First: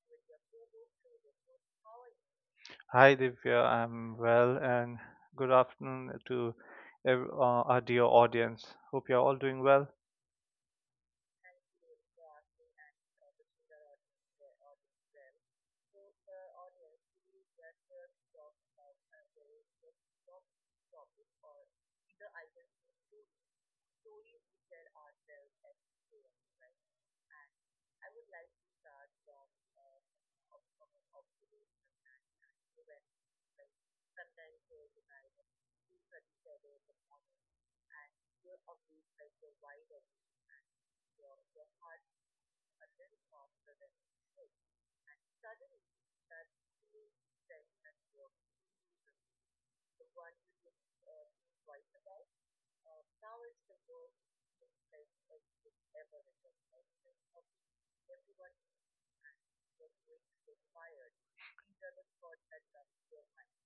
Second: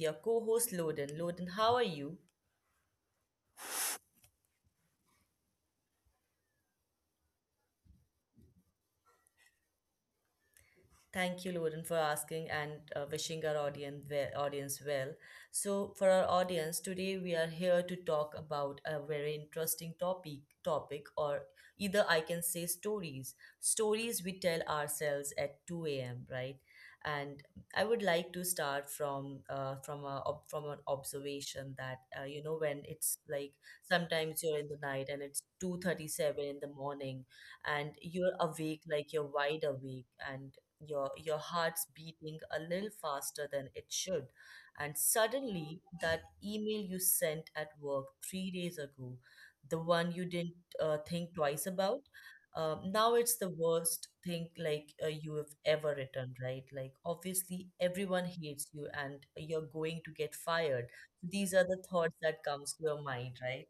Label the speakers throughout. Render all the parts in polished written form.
Speaker 1: your co host Loden. Loden, how are you?
Speaker 2: Hi Divya, I'm well and good afternoon to our dear audience. Hope you're all doing well.
Speaker 1: Thank you, Lauren, for asking and wishing our audience well, audience well. So, for our audience today, we are here to talk about a very interesting topic. Topic, or either I can say stories, stories we tell ourselves at 2 a.m. Right, and I would like to start from an observation that when it's like sometimes you're in the night and it's 2:37 in the morning, and you're awake like you're wide awake and your heart's beating a little faster than it should, and suddenly that email you sent at work 3 days ago, the one you didn't think twice about. Now it's the worst thing, like you have ever written. Right, like obviously everyone hates you and you're going to get fired. These are the thoughts that comes to your mind, right?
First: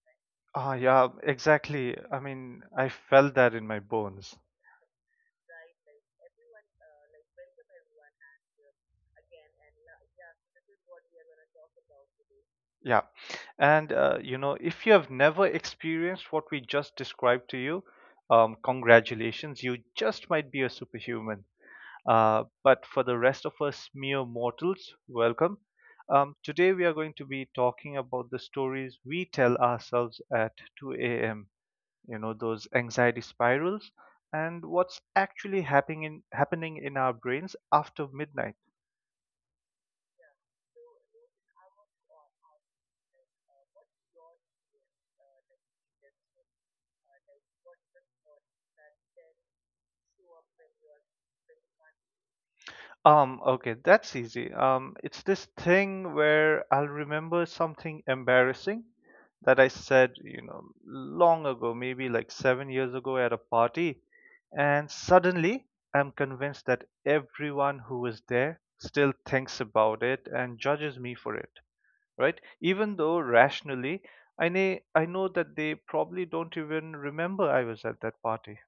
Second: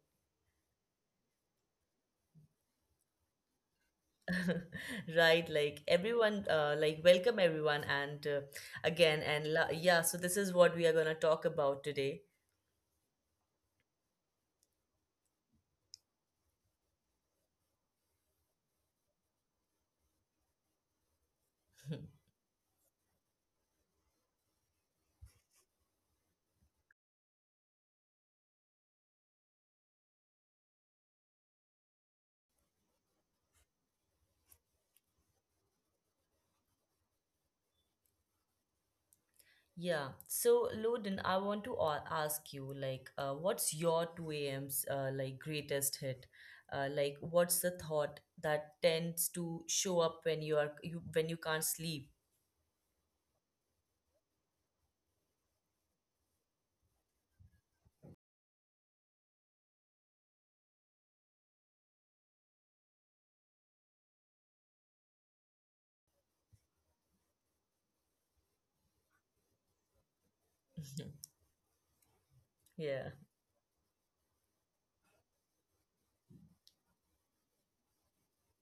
Speaker 2: Ah, yeah, exactly. I mean, I felt that in my bones.
Speaker 1: Right, like everyone, like welcome everyone, and yeah, so this is what we are going to talk about today.
Speaker 2: Yeah. And if you have never experienced what we just described to you, congratulations, you just might be a superhuman. But for the rest of us mere mortals, welcome. Today we are going to be talking about the stories we tell ourselves at 2 a.m. You know, those anxiety spirals and what's actually happening in our brains after midnight.
Speaker 1: Yeah, so Loden, I want to ask you, like, what's your 2 a.m.'s, like, greatest hit? Like, what's the thought that tends to show up when you are you when you can't sleep?
Speaker 2: Okay, that's easy. It's this thing where I'll remember something embarrassing that I said, you know, long ago, maybe like 7 years ago at a party, and suddenly I'm convinced that everyone who was there still thinks about it and judges me for it, right? Even
Speaker 1: Yeah.
Speaker 2: though rationally, I know that they probably don't even remember I was at that party.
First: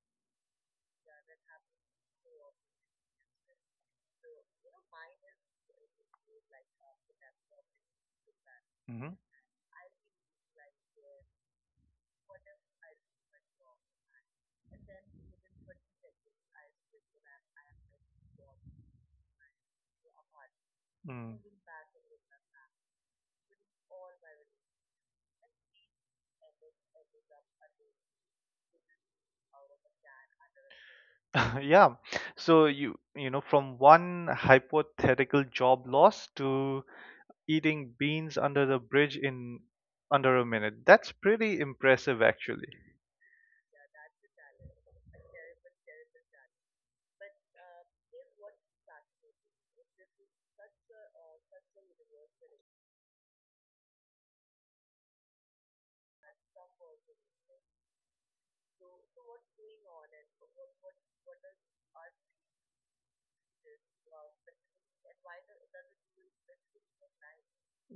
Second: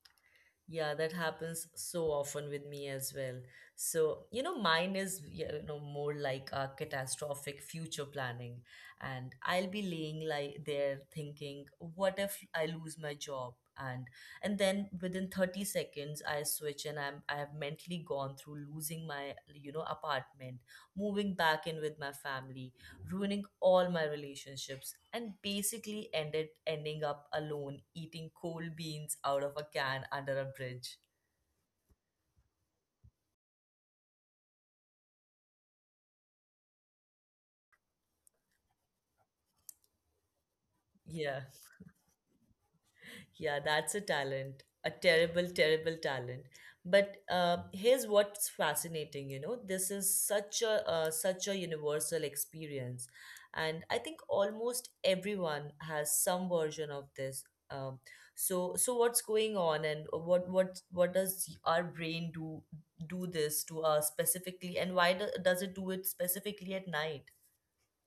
Speaker 1: Yeah, that happens so often with me as well. So, you know, mine is, you know, more like a catastrophic future planning.
Speaker 2: Hmm.
Speaker 1: And I'll be laying like there thinking, what if I lose my job? And then within 30 seconds I switch, and I have mentally gone through losing my, you know, apartment, moving
Speaker 2: Mm.
Speaker 1: back in with my family, ruining all my relationships, and basically ended ending up alone eating cold beans out of a can under a bridge.
Speaker 2: Yeah. So you know, from one hypothetical job loss to eating beans under the bridge in under a minute. That's
Speaker 1: Yeah.
Speaker 2: pretty impressive, actually.
Speaker 1: Yeah, that's a talent, a terrible, terrible talent. But here's what's fascinating, you know, this is such a universal experience, and I think almost everyone has some version of this. Um, so what's going on, and what does our brain do this to us specifically, and why does it do it specifically at night?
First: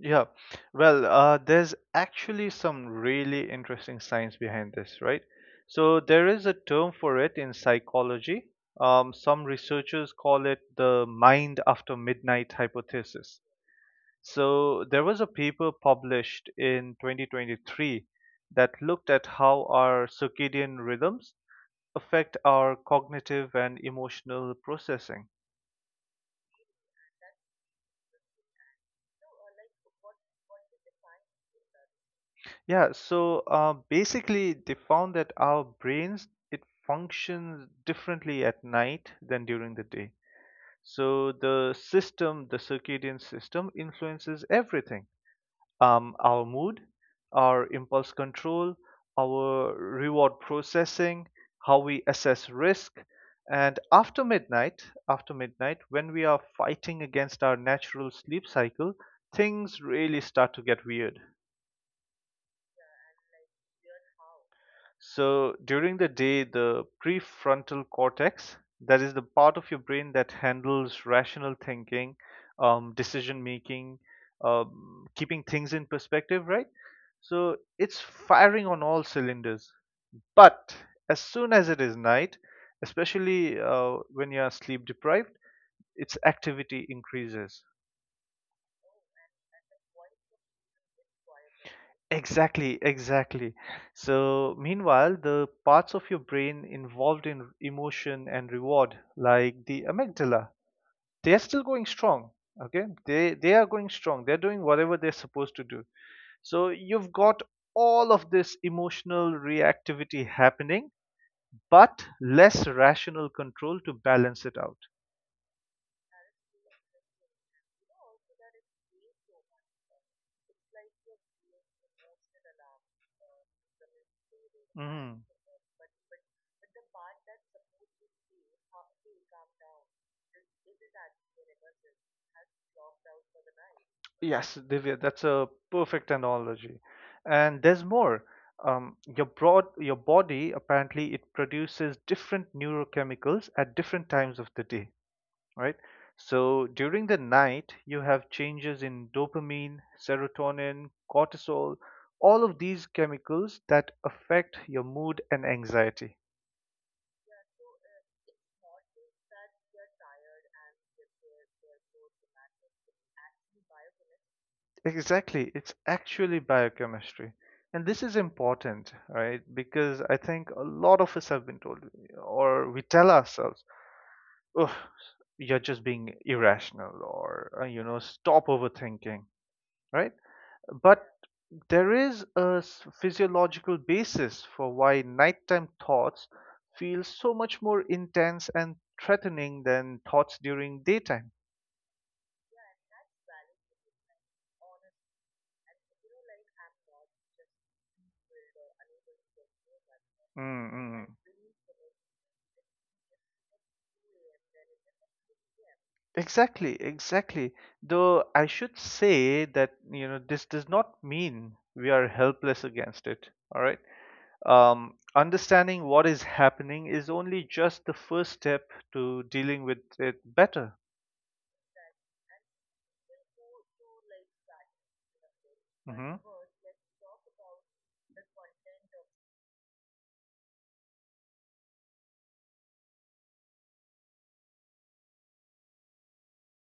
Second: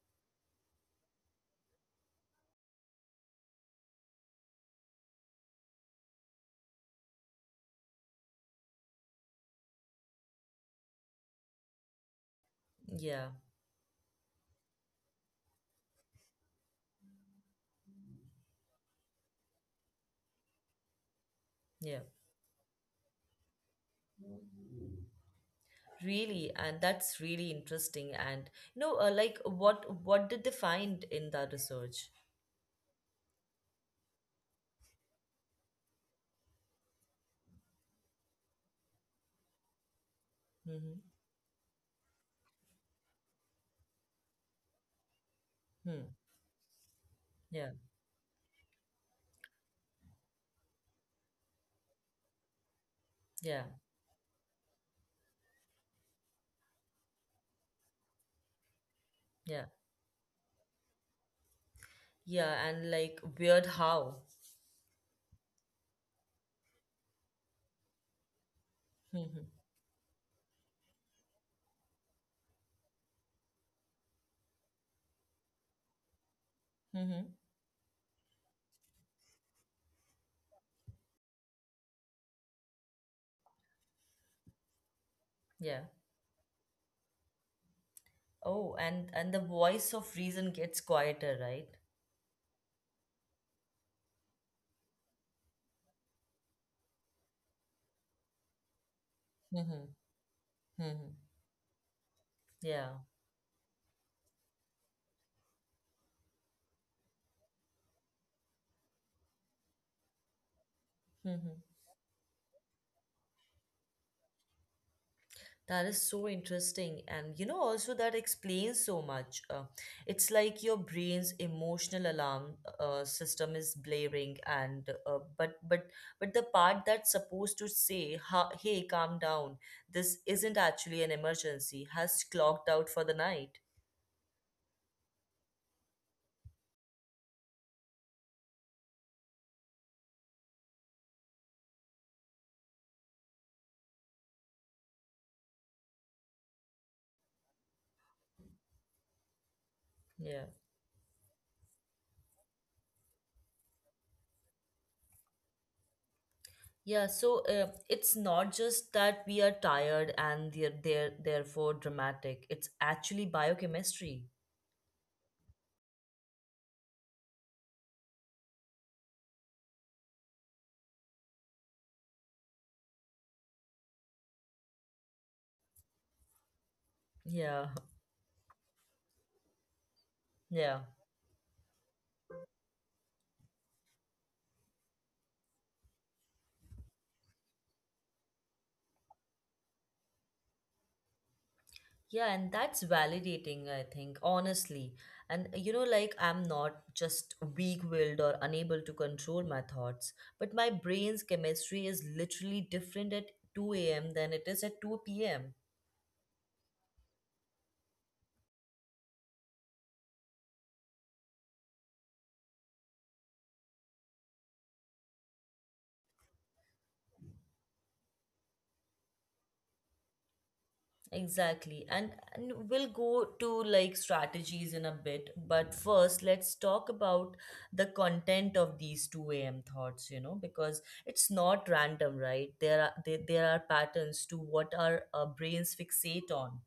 Speaker 2: Yeah, well, there's actually some really interesting science behind this, right? So there is a term for it in psychology. Some researchers call it the mind after midnight
Speaker 1: Yeah,
Speaker 2: hypothesis. So there was a paper published in 2023 that looked at how our circadian rhythms
Speaker 1: yeah.
Speaker 2: affect our cognitive and emotional processing.
Speaker 1: Really, and that's really interesting. And you know, like what did they find in that research?
Speaker 2: Yeah, so basically, they found that our brains, it functions differently at night than during the day.
Speaker 1: Mm-hmm.
Speaker 2: So the system, the circadian system, influences everything.
Speaker 1: Hmm.
Speaker 2: Our mood, our
Speaker 1: Yeah,
Speaker 2: impulse control, our reward processing, how we assess risk,
Speaker 1: yeah,
Speaker 2: and after midnight, when we are fighting against our natural sleep cycle,
Speaker 1: yeah,
Speaker 2: things really start to get weird.
Speaker 1: yeah. And like weird how.
Speaker 2: So during the day, the prefrontal cortex, that is the
Speaker 1: Mm-hmm.
Speaker 2: part of your brain that handles rational thinking, decision making, keeping things in perspective, right?
Speaker 1: Mm-hmm.
Speaker 2: So it's firing on all cylinders. But as soon as it is night, especially when you are sleep deprived,
Speaker 1: Yeah.
Speaker 2: its activity increases.
Speaker 1: Oh, and the voice of reason gets quieter, right?
Speaker 2: Exactly, exactly. So, meanwhile, the parts of your brain involved in emotion and reward, like the
Speaker 1: Mm-hmm.
Speaker 2: amygdala,
Speaker 1: Mm-hmm.
Speaker 2: they are still going strong. Okay,
Speaker 1: Yeah.
Speaker 2: they are going strong. They're doing whatever they're supposed to do. So you've got all of this emotional reactivity happening,
Speaker 1: Mm-hmm.
Speaker 2: but less rational control to balance it out.
Speaker 1: That is so interesting. And you know, also that explains so much. It's like your brain's emotional alarm, system is blaring, and
Speaker 2: Mm-hmm.
Speaker 1: but the part that's supposed to say, ha hey, calm down, this isn't actually an emergency, has clocked out for the night.
Speaker 2: Yes, Divya, that's a perfect analogy. And there's more. Your body apparently it produces different neurochemicals at different times of the day, right? So during the night, you have changes in dopamine,
Speaker 1: Yeah.
Speaker 2: serotonin, cortisol, all of these chemicals that affect your mood and anxiety.
Speaker 1: Yeah, so it's not just that we are tired and, they're therefore, dramatic. It's actually biochemistry.
Speaker 2: Exactly. It's actually biochemistry. And this is important, right? Because I think a lot of us have been told, or we tell ourselves, oh, you're just being irrational, or,
Speaker 1: Yeah,
Speaker 2: stop overthinking, right?
Speaker 1: yeah.
Speaker 2: But there is a physiological basis for why nighttime thoughts feel so much more intense and threatening than thoughts during daytime.
Speaker 1: Yeah, and that's validating, I think, honestly. And you know, like I'm not just weak-willed or unable to control my thoughts, but
Speaker 2: Mm,
Speaker 1: my
Speaker 2: mm.
Speaker 1: brain's chemistry is literally different at 2 a.m. than it is at 2 p.m.
Speaker 2: Exactly, exactly. Though I should say that, you know, this does not mean we are helpless against it, all right? Understanding what is happening is only just the first step to dealing with it better.
Speaker 1: Exactly. And we'll go to, like, strategies in a bit, but
Speaker 2: Hmm.
Speaker 1: first let's talk about the content of these 2 a.m. thoughts, you know, because it's not random, right? There are patterns to what our, brains fixate on.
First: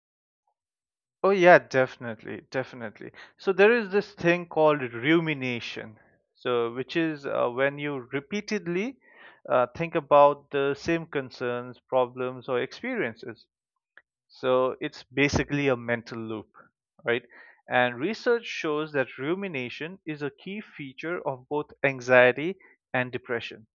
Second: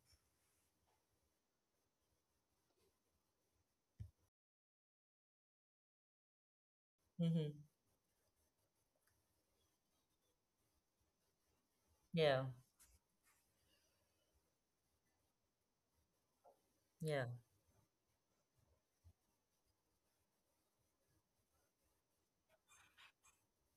Speaker 2: Oh, yeah, definitely, definitely. So there is this thing called rumination, so which is
Speaker 1: Mm-hmm.
Speaker 2: when you repeatedly think about the same concerns,
Speaker 1: Yeah,
Speaker 2: problems, or experiences. So it's basically a mental loop,
Speaker 1: yeah.
Speaker 2: right? And research shows that rumination is a key feature of both anxiety and depression.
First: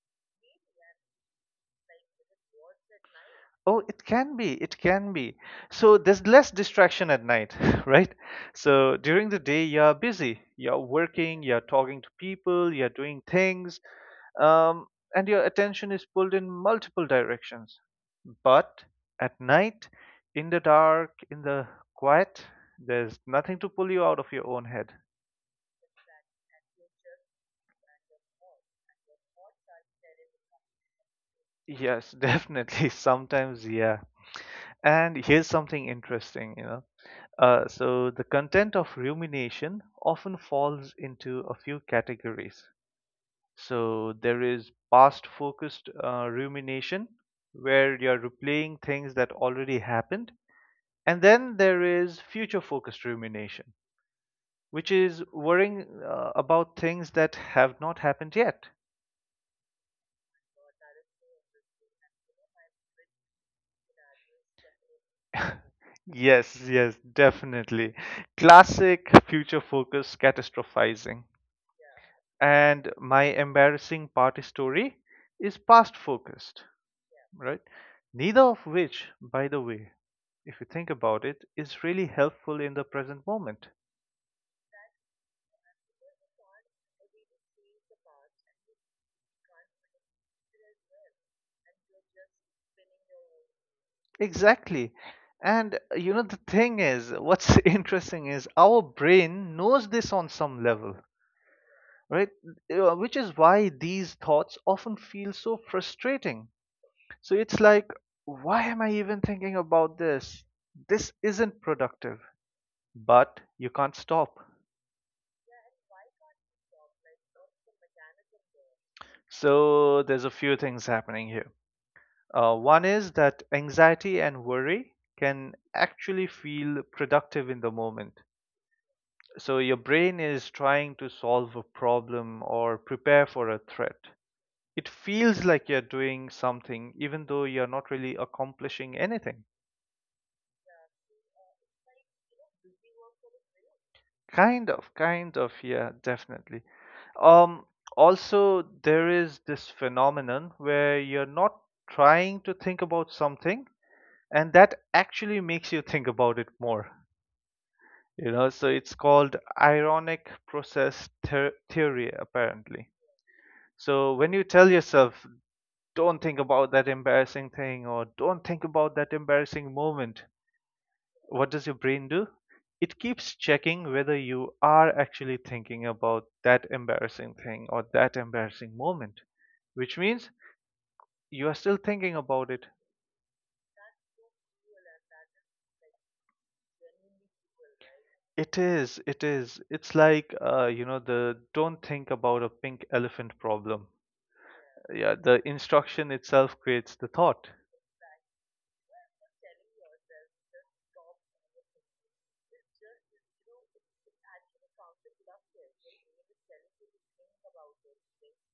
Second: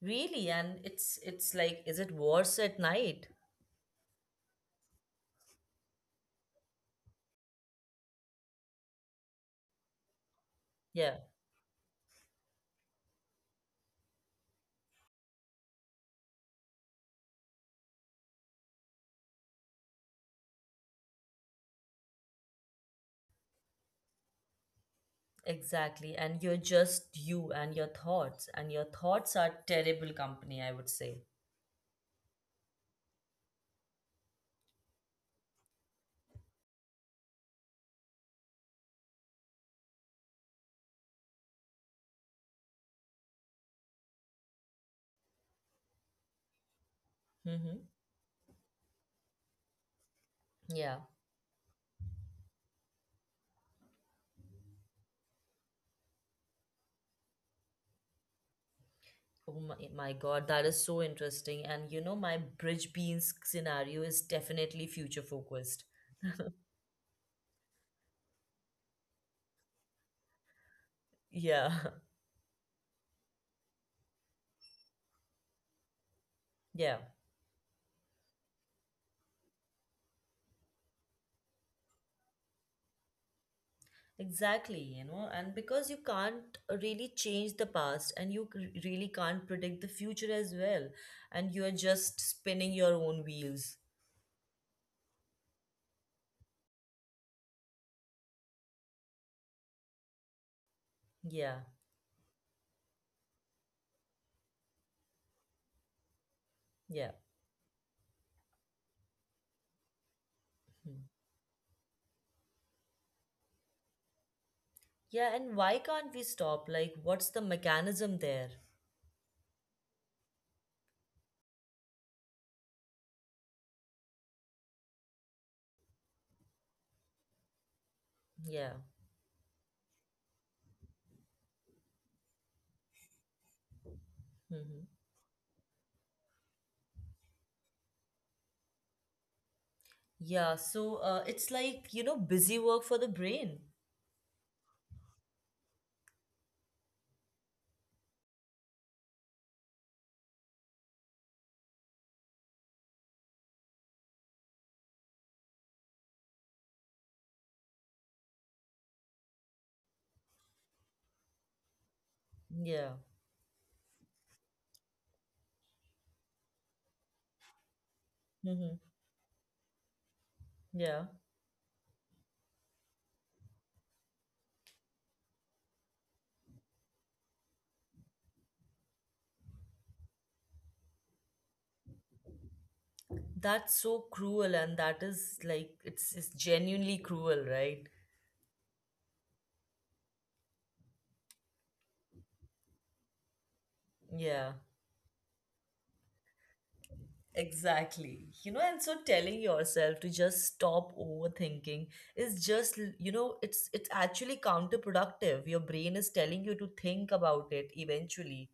Speaker 1: Really, and is it worse at night?
Speaker 2: Oh, it can be, it can be. So there's less distraction at night, right? So during the day, you're busy, you're
Speaker 1: Yeah,
Speaker 2: working, you're talking to people, you're doing things, um, and your attention is pulled in multiple directions. But at night, in the dark, in the quiet, there's nothing to pull you out of your own head.
Speaker 1: exactly. And you're just you and your thoughts are terrible company, I would say.
Speaker 2: Yes, definitely. Sometimes, yeah. And here's something interesting, you know. So, the content of rumination often falls into a few categories. So, there is past focused rumination,
Speaker 1: Mm-hmm.
Speaker 2: where you're replaying things that already happened.
Speaker 1: Yeah.
Speaker 2: And then there is future focused rumination, which is worrying about things that have not happened yet.
Speaker 1: Oh my God, that is so interesting. And you know, my bridge beans scenario is definitely future focused.
Speaker 2: Yes, yes, definitely. Classic future focused catastrophizing.
Speaker 1: Yeah,
Speaker 2: And my embarrassing party story is past focused,
Speaker 1: yeah.
Speaker 2: right? Neither of which, by the way, if you think about it, is really helpful in the present moment.
Speaker 1: Exactly, you know, and because you can't really change the past, and you really can't predict the future as well, and you are just spinning your own wheels.
Speaker 2: Exactly. And you know, the thing is, what's interesting is our brain knows this on some level,
Speaker 1: Yeah,
Speaker 2: right? Which is why these thoughts often feel so frustrating.
Speaker 1: yeah.
Speaker 2: So it's like, why am I even thinking about this?
Speaker 1: Hmm.
Speaker 2: This isn't productive, but you can't stop.
Speaker 1: Yeah, and why can't we stop? Like, what's the mechanism there?
Speaker 2: So there's a few things happening here. One is that anxiety and worry can actually feel productive in the moment.
Speaker 1: Yeah.
Speaker 2: So your brain is trying to solve a problem or prepare for a threat.
Speaker 1: Hmm.
Speaker 2: It feels like you're doing something, even though you're not really accomplishing anything.
Speaker 1: Yeah, so it's like, you know, busy work for the brain.
Speaker 2: Kind of, yeah, definitely. Um, Also, there is this phenomenon where you're not trying to think about something, and that actually makes you think about it more. You know, so it's called ironic process theory, apparently.
Speaker 1: Yeah.
Speaker 2: So when you tell yourself don't think about that embarrassing thing or don't think
Speaker 1: Hmm.
Speaker 2: about that embarrassing moment,
Speaker 1: Yeah.
Speaker 2: what does your brain do? It keeps checking whether you are actually thinking about that embarrassing thing or that embarrassing moment, which means you are still thinking about it.
Speaker 1: That's so cruel, and that is like, it's genuinely cruel, right?
Speaker 2: It is, it is. It's like, you know, the don't think about a pink elephant problem.
Speaker 1: Yeah.
Speaker 2: Yeah, the instruction itself creates the thought.
Speaker 1: Exactly. You know, and so telling yourself to just stop overthinking is just, you know, it's actually counterproductive. Your brain is telling you to think about it eventually.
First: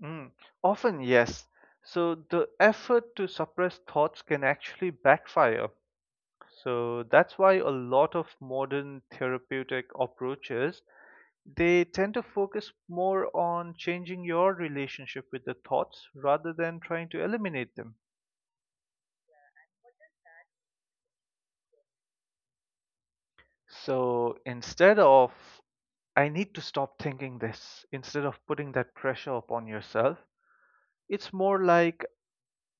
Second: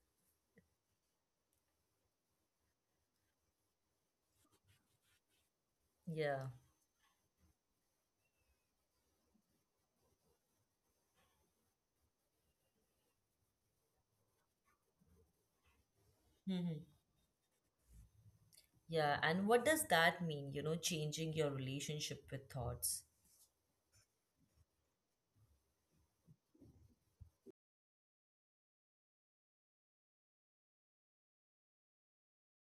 Speaker 2: Mm, often, yes. So the effort to suppress thoughts can actually backfire.
Speaker 1: Yeah.
Speaker 2: So that's why a lot of modern therapeutic approaches, they tend to focus more on changing your relationship with the thoughts rather than
Speaker 1: Hmm.
Speaker 2: trying to eliminate them.
Speaker 1: Yeah. And what does that mean, you know, changing your relationship with thoughts?
Speaker 2: So instead of I need to stop thinking this, instead of putting that pressure upon yourself, it's more like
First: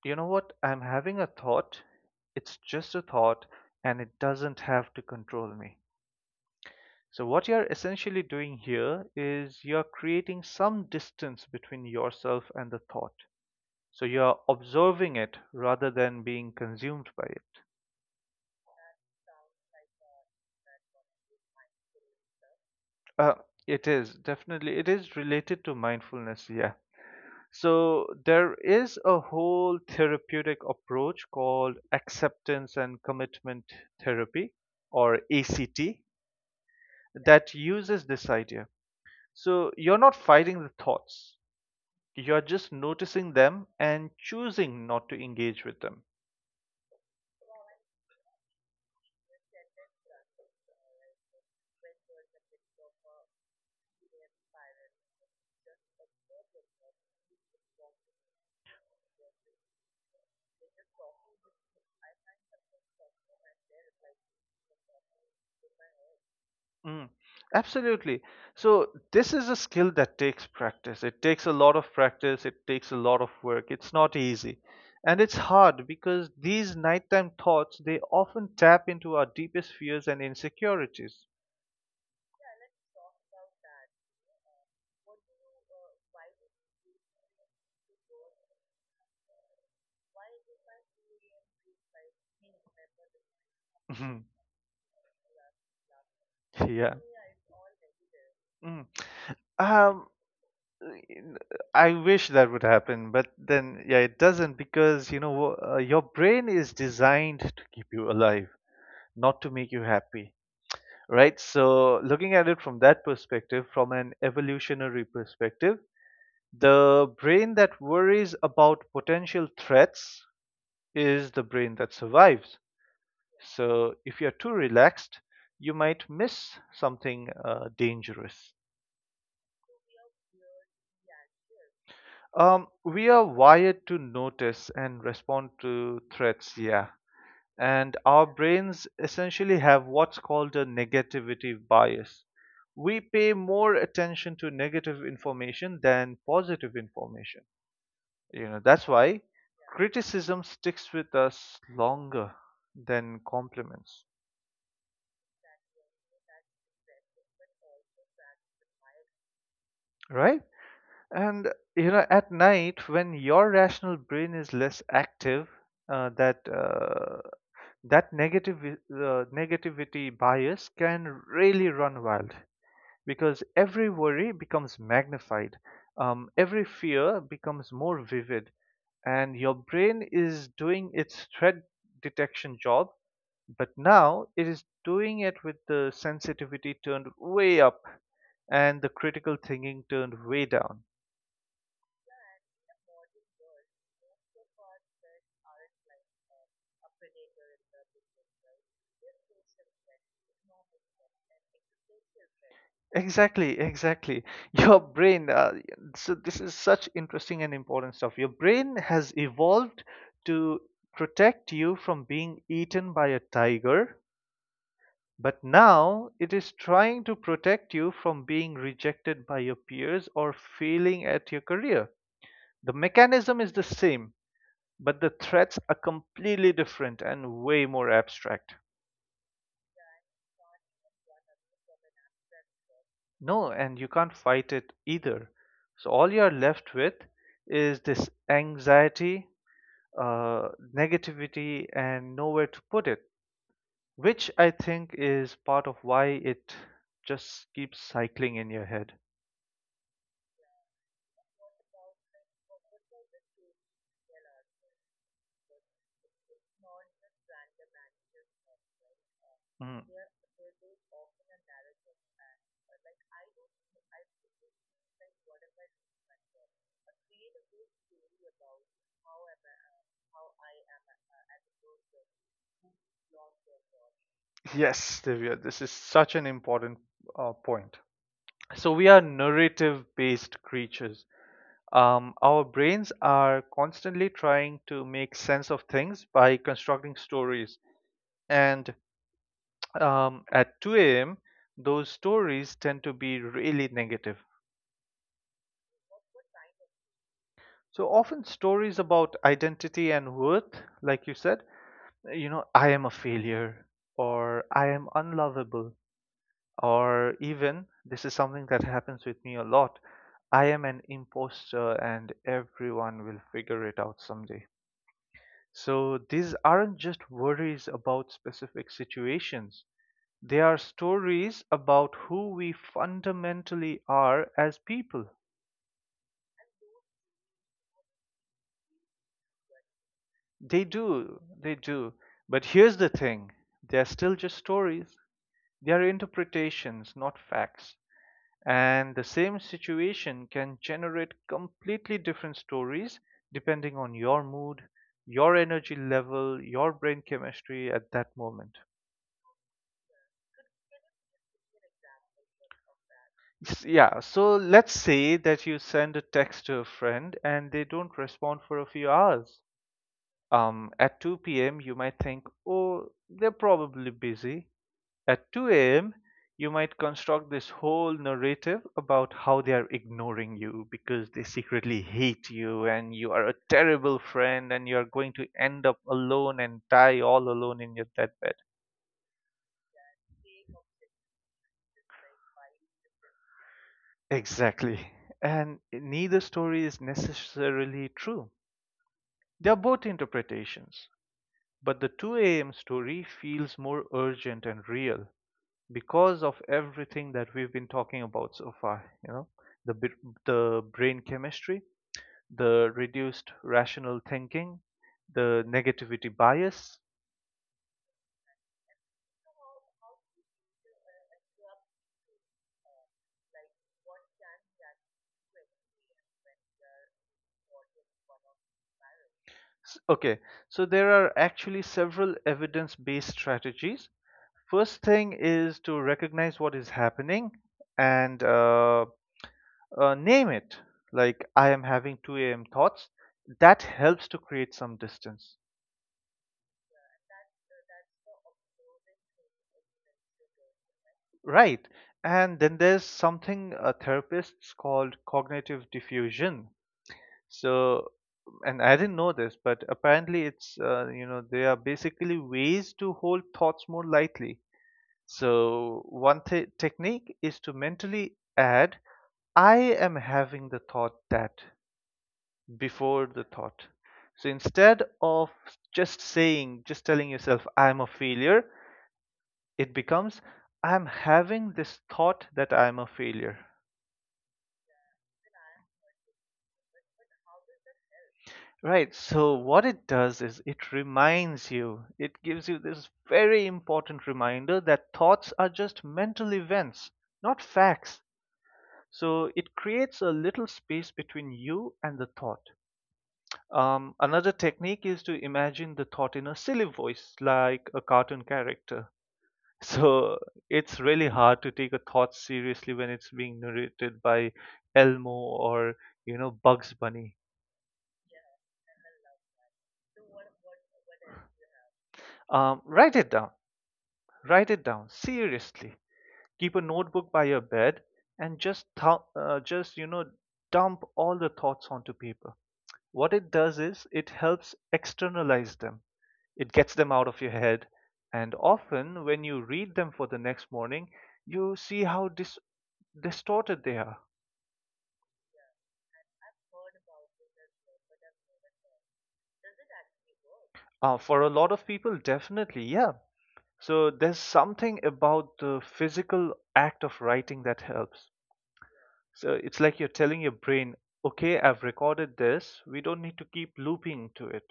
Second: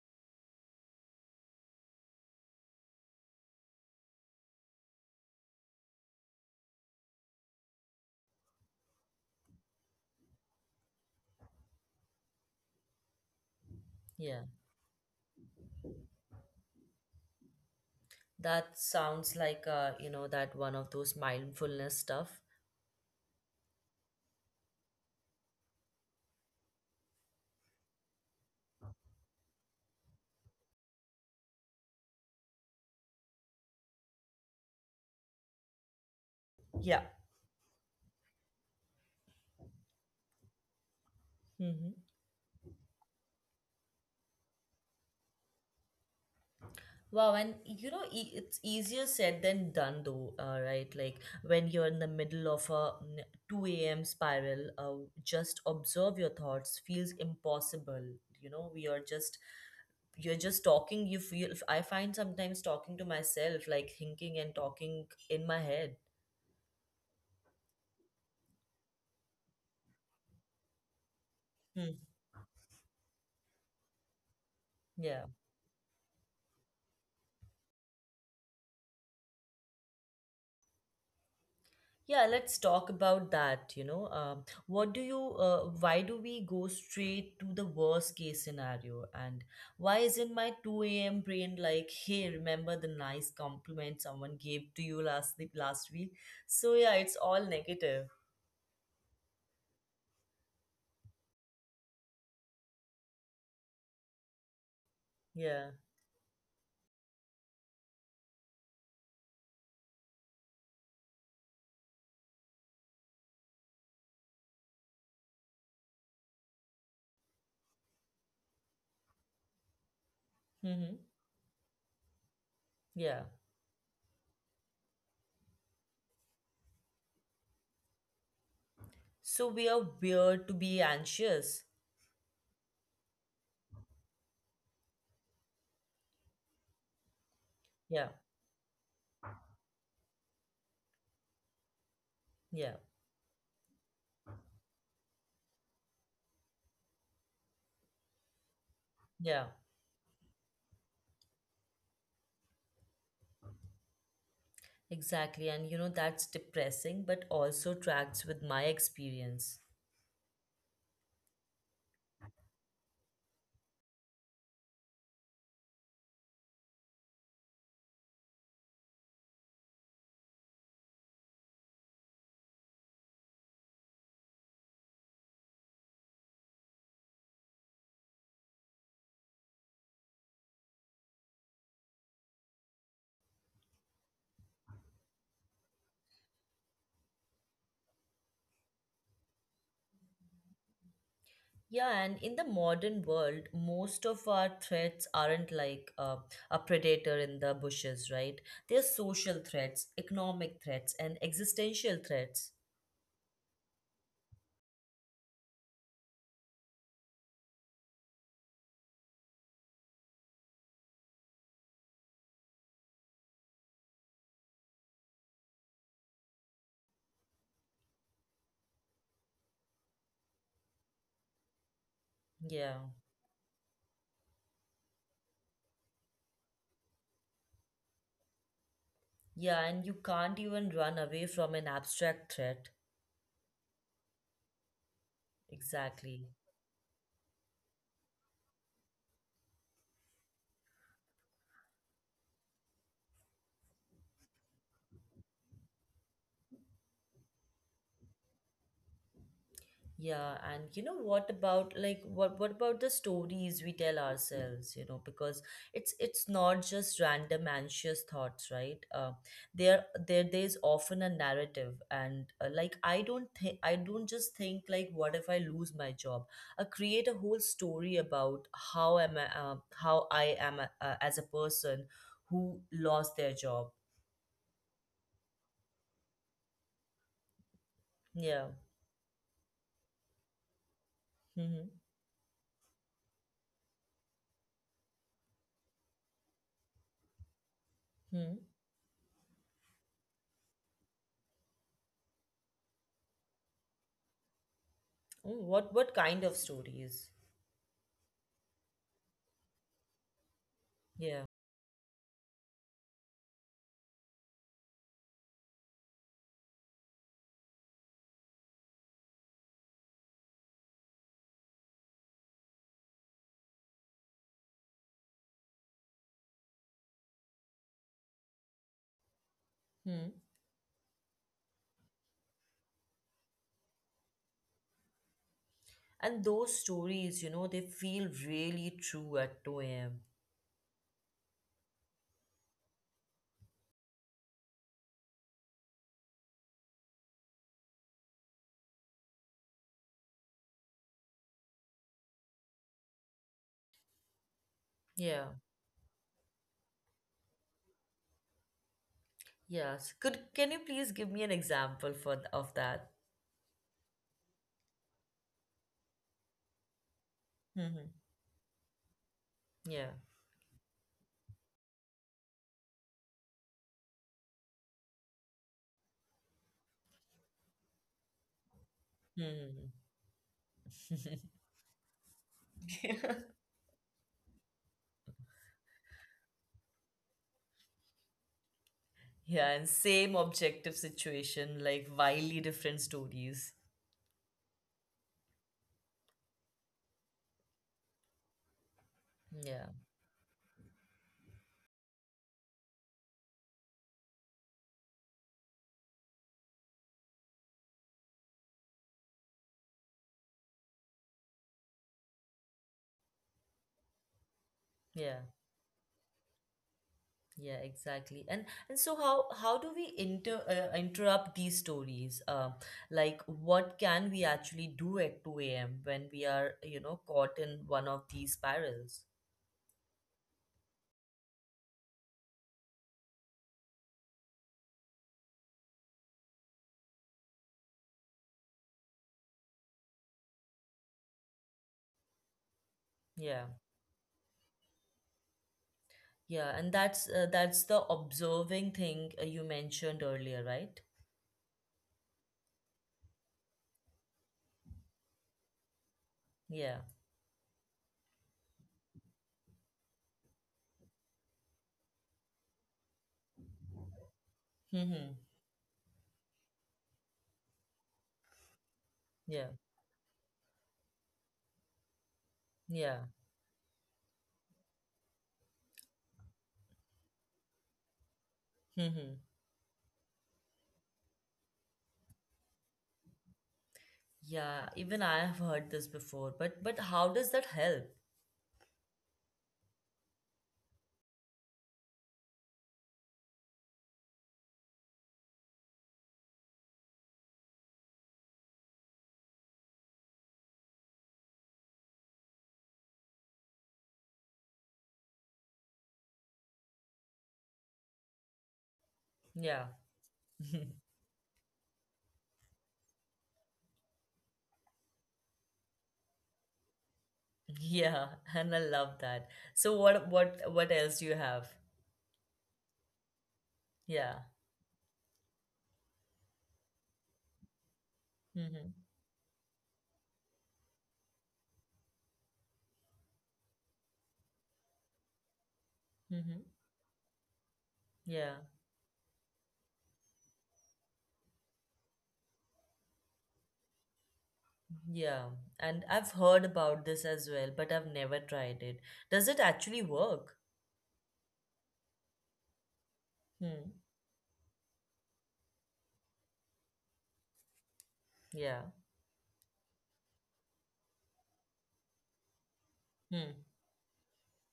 Speaker 2: you know what? I'm having a thought. It's just a thought and it doesn't have to control me. So, what you're essentially doing here is you're creating some distance between yourself and the thought. So, you're
Speaker 1: Yeah.
Speaker 2: observing it rather than being consumed by it.
Speaker 1: That sounds like, you know, that one of those mindfulness stuff.
Speaker 2: Uh, it is definitely, it is related to mindfulness, yeah. So, there is a whole therapeutic approach called acceptance and commitment therapy, or ACT,
Speaker 1: Yeah.
Speaker 2: that uses this idea. So you're not fighting the thoughts,
Speaker 1: Hmm.
Speaker 2: you're just noticing them and choosing not to engage with them.
Speaker 1: Wow, and you know, it's easier said than done, though, right? Like when you're in the middle of a 2 a.m. spiral, just observe your thoughts feels impossible. You know, we are just you're just talking. You feel, I find sometimes, talking to myself, like thinking and talking in my head.
Speaker 2: Mm, absolutely. So this is a skill that takes practice. It takes a lot of
Speaker 1: Hmm.
Speaker 2: practice, it takes a lot of work. It's not easy. And
Speaker 1: Yeah.
Speaker 2: it's hard because these nighttime thoughts, they often tap into our deepest fears and insecurities.
Speaker 1: Yeah, let's talk about that. You know, what do you, why do we go straight to the worst case scenario? And why isn't my 2 a.m. brain like, hey, remember the nice compliment someone gave to you last the last week? So
Speaker 2: Yeah.
Speaker 1: yeah, it's all negative.
Speaker 2: Mm. Um, I wish that would happen, but then yeah, it doesn't, because you know
Speaker 1: Yeah.
Speaker 2: your brain is designed to keep you alive, not to make you happy, right? So looking at it from that perspective, from an evolutionary perspective, the brain that worries about potential threats
Speaker 1: Mm-hmm.
Speaker 2: is the brain that survives.
Speaker 1: Yeah.
Speaker 2: So if you're too relaxed, you might miss something dangerous.
Speaker 1: So we are weird to be anxious.
Speaker 2: We are wired to notice and respond to threats, yeah. And
Speaker 1: Yeah.
Speaker 2: our brains essentially have what's called a negativity bias.
Speaker 1: Yeah.
Speaker 2: We pay more attention to negative information than positive information. You know, that's why
Speaker 1: Yeah.
Speaker 2: criticism sticks with us longer than compliments,
Speaker 1: Exactly. And you know, that's depressing, but also tracks with my experience.
Speaker 2: right? And you know, at night when your rational brain is less active, that that negative negativity bias can really run wild because every worry becomes magnified, every fear becomes more vivid, and your brain is doing its threat detection job, but now it is doing it with the sensitivity turned way up and the critical thinking turned way down.
Speaker 1: Yeah, and in the modern world, most of our threats aren't like, a predator in the bushes, right? They're social threats, economic threats, and existential threats.
Speaker 2: Exactly, exactly. Your brain, uh, so this is such interesting and important stuff. Your brain has evolved to protect you from being eaten by a tiger, but now it is trying to protect you from being rejected by your peers or failing at your career. The
Speaker 1: Yeah.
Speaker 2: mechanism is the same, but the threats are completely different and way more abstract.
Speaker 1: Yeah, and you can't even run away from an abstract threat.
Speaker 2: No, and you can't fight it either. So all
Speaker 1: Exactly.
Speaker 2: you're left with is this anxiety, uh, negativity, and nowhere to put it, which I think is part of why it just keeps cycling in your head.
Speaker 1: Yeah, and you know, what about the stories we tell ourselves, you know, because it's not just random anxious thoughts, right? There
Speaker 2: Mm.
Speaker 1: there there's often a narrative, and like, I don't just think, like, what if I lose my job? I create a whole story about how I am, a, as a person who lost their job.
Speaker 2: Yes, Divya, this is such an important point.
Speaker 1: Yeah.
Speaker 2: So we are narrative-based creatures.
Speaker 1: Mm-hmm.
Speaker 2: Our brains are constantly trying to make sense of things by constructing stories.
Speaker 1: Hmm.
Speaker 2: And At 2 a.m., those stories tend to be really negative.
Speaker 1: Oh, what kind of stories?
Speaker 2: So often stories about identity and worth, like you
Speaker 1: Yeah.
Speaker 2: said, you know, I am a failure, or I am unlovable, or even this is something that happens with me a lot. I am an imposter and everyone will figure it out someday. So these aren't just worries about specific situations.
Speaker 1: Hmm.
Speaker 2: They are stories about who we fundamentally are as people.
Speaker 1: And those stories, you know, they feel really true at 2 a.m.
Speaker 2: They do, they do. But here's the thing, they're still just stories. They are interpretations, not facts. And the same situation can generate completely different stories depending on your mood,
Speaker 1: Yeah.
Speaker 2: your energy level, your brain chemistry at that moment.
Speaker 1: Yes. Could Can you please give me an example for of that?
Speaker 2: Yeah, so let's say that you send a text to a friend and they
Speaker 1: Mm-hmm.
Speaker 2: don't respond for a few hours.
Speaker 1: Yeah.
Speaker 2: At 2 p.m., you might think, oh, they're probably busy. At 2 a.m., you might construct this whole narrative about how they
Speaker 1: Mm-hmm.
Speaker 2: are ignoring you because they secretly hate you and you are a terrible friend and you are going to end up alone and die all alone in your deathbed.
Speaker 1: Yeah, and same objective situation, like wildly different stories.
Speaker 2: Exactly. And neither story is necessarily true. They are
Speaker 1: Yeah,
Speaker 2: both interpretations, but the 2 a.m. story feels more urgent and real because of everything that we've been talking about so far, you know, the the brain chemistry, the reduced rational thinking,
Speaker 1: yeah,
Speaker 2: the negativity bias.
Speaker 1: yeah, exactly. And so how do we, interrupt these stories? Like, what can we actually do at 2 a.m. when we are, you know, caught in one of these spirals?
Speaker 2: Okay, so there are actually several evidence-based strategies. First thing is to recognize what is happening and name it. Like I am having 2 a.m. thoughts.
Speaker 1: Yeah.
Speaker 2: That helps to create some distance.
Speaker 1: Yeah, and that's, the observing thing, you mentioned earlier, right?
Speaker 2: Right. And then there's something therapists called cognitive diffusion.
Speaker 1: Yeah.
Speaker 2: So, and I didn't know this, but apparently they are basically ways to hold thoughts more lightly.
Speaker 1: Mm-hmm.
Speaker 2: So, one technique is to mentally add,
Speaker 1: Yeah.
Speaker 2: I am having the thought that
Speaker 1: Yeah.
Speaker 2: before the thought. So, instead of just telling yourself, I'm a failure,
Speaker 1: Mm-hmm.
Speaker 2: it becomes, I'm having this thought that I'm a failure.
Speaker 1: Yeah, even I have heard this before, but how does that help?
Speaker 2: Right. So what it does is it reminds you, it gives you this very important reminder that thoughts are just mental events, not facts. So it creates a little space between you and the thought. Another technique is to imagine the thought in a silly voice, like a cartoon character.
Speaker 1: Yeah.
Speaker 2: So it's really hard to take a thought seriously when it's being narrated by Elmo or Bugs Bunny.
Speaker 1: Yeah, and I love that. So what else do you have?
Speaker 2: Write it down.
Speaker 1: Yeah.
Speaker 2: Write it down seriously. Keep a notebook by your bed and just
Speaker 1: Mm-hmm.
Speaker 2: just dump all the thoughts onto paper. What it does is it helps externalize them. It
Speaker 1: Mm-hmm.
Speaker 2: gets them out of your head,
Speaker 1: Yeah.
Speaker 2: and often when you read them for the next morning, you see how distorted they are.
Speaker 1: Yeah. And I've heard about this as well, but I've never tried it. Does it actually work?
Speaker 2: For a lot of people, definitely, yeah.
Speaker 1: Hmm.
Speaker 2: So there's something about the physical act of writing that helps.
Speaker 1: Yeah.
Speaker 2: So it's like you're telling your brain, okay, I've recorded this. We don't need to
Speaker 1: Hmm.
Speaker 2: keep looping to it.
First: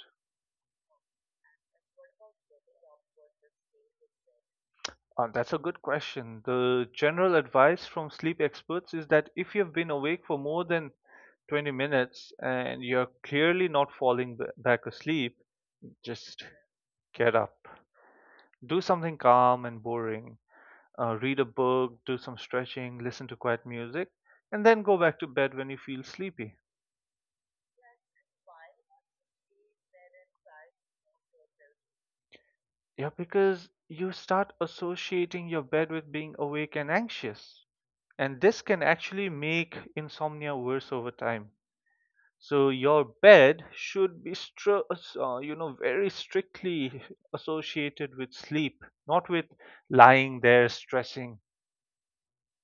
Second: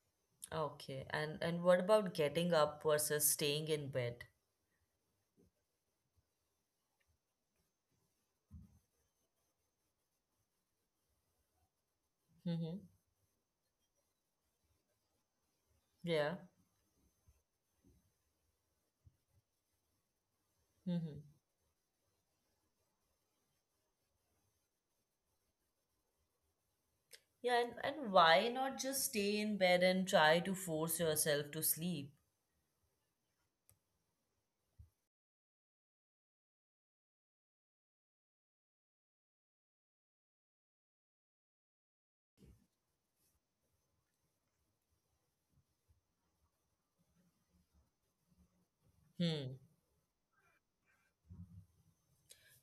Speaker 1: Okay. And what about getting up versus staying in bed?
Speaker 2: That's a good question. The general advice from sleep experts is that if you've been awake for more than 20 minutes
Speaker 1: Mm-hmm.
Speaker 2: and you're clearly not falling back asleep,
Speaker 1: Yeah.
Speaker 2: just get up. Do something calm and boring.
Speaker 1: Mm-hmm.
Speaker 2: Read a book, do some stretching, listen to quiet music, and then go back to bed when you feel sleepy.
Speaker 1: Yeah, and why not just stay in bed and try to force yourself to sleep?
Speaker 2: Yeah, because you start associating your bed with being awake and anxious. And this can actually make insomnia worse over time. So your bed should be very strictly associated with sleep, not with
Speaker 1: Hmm.
Speaker 2: lying there stressing.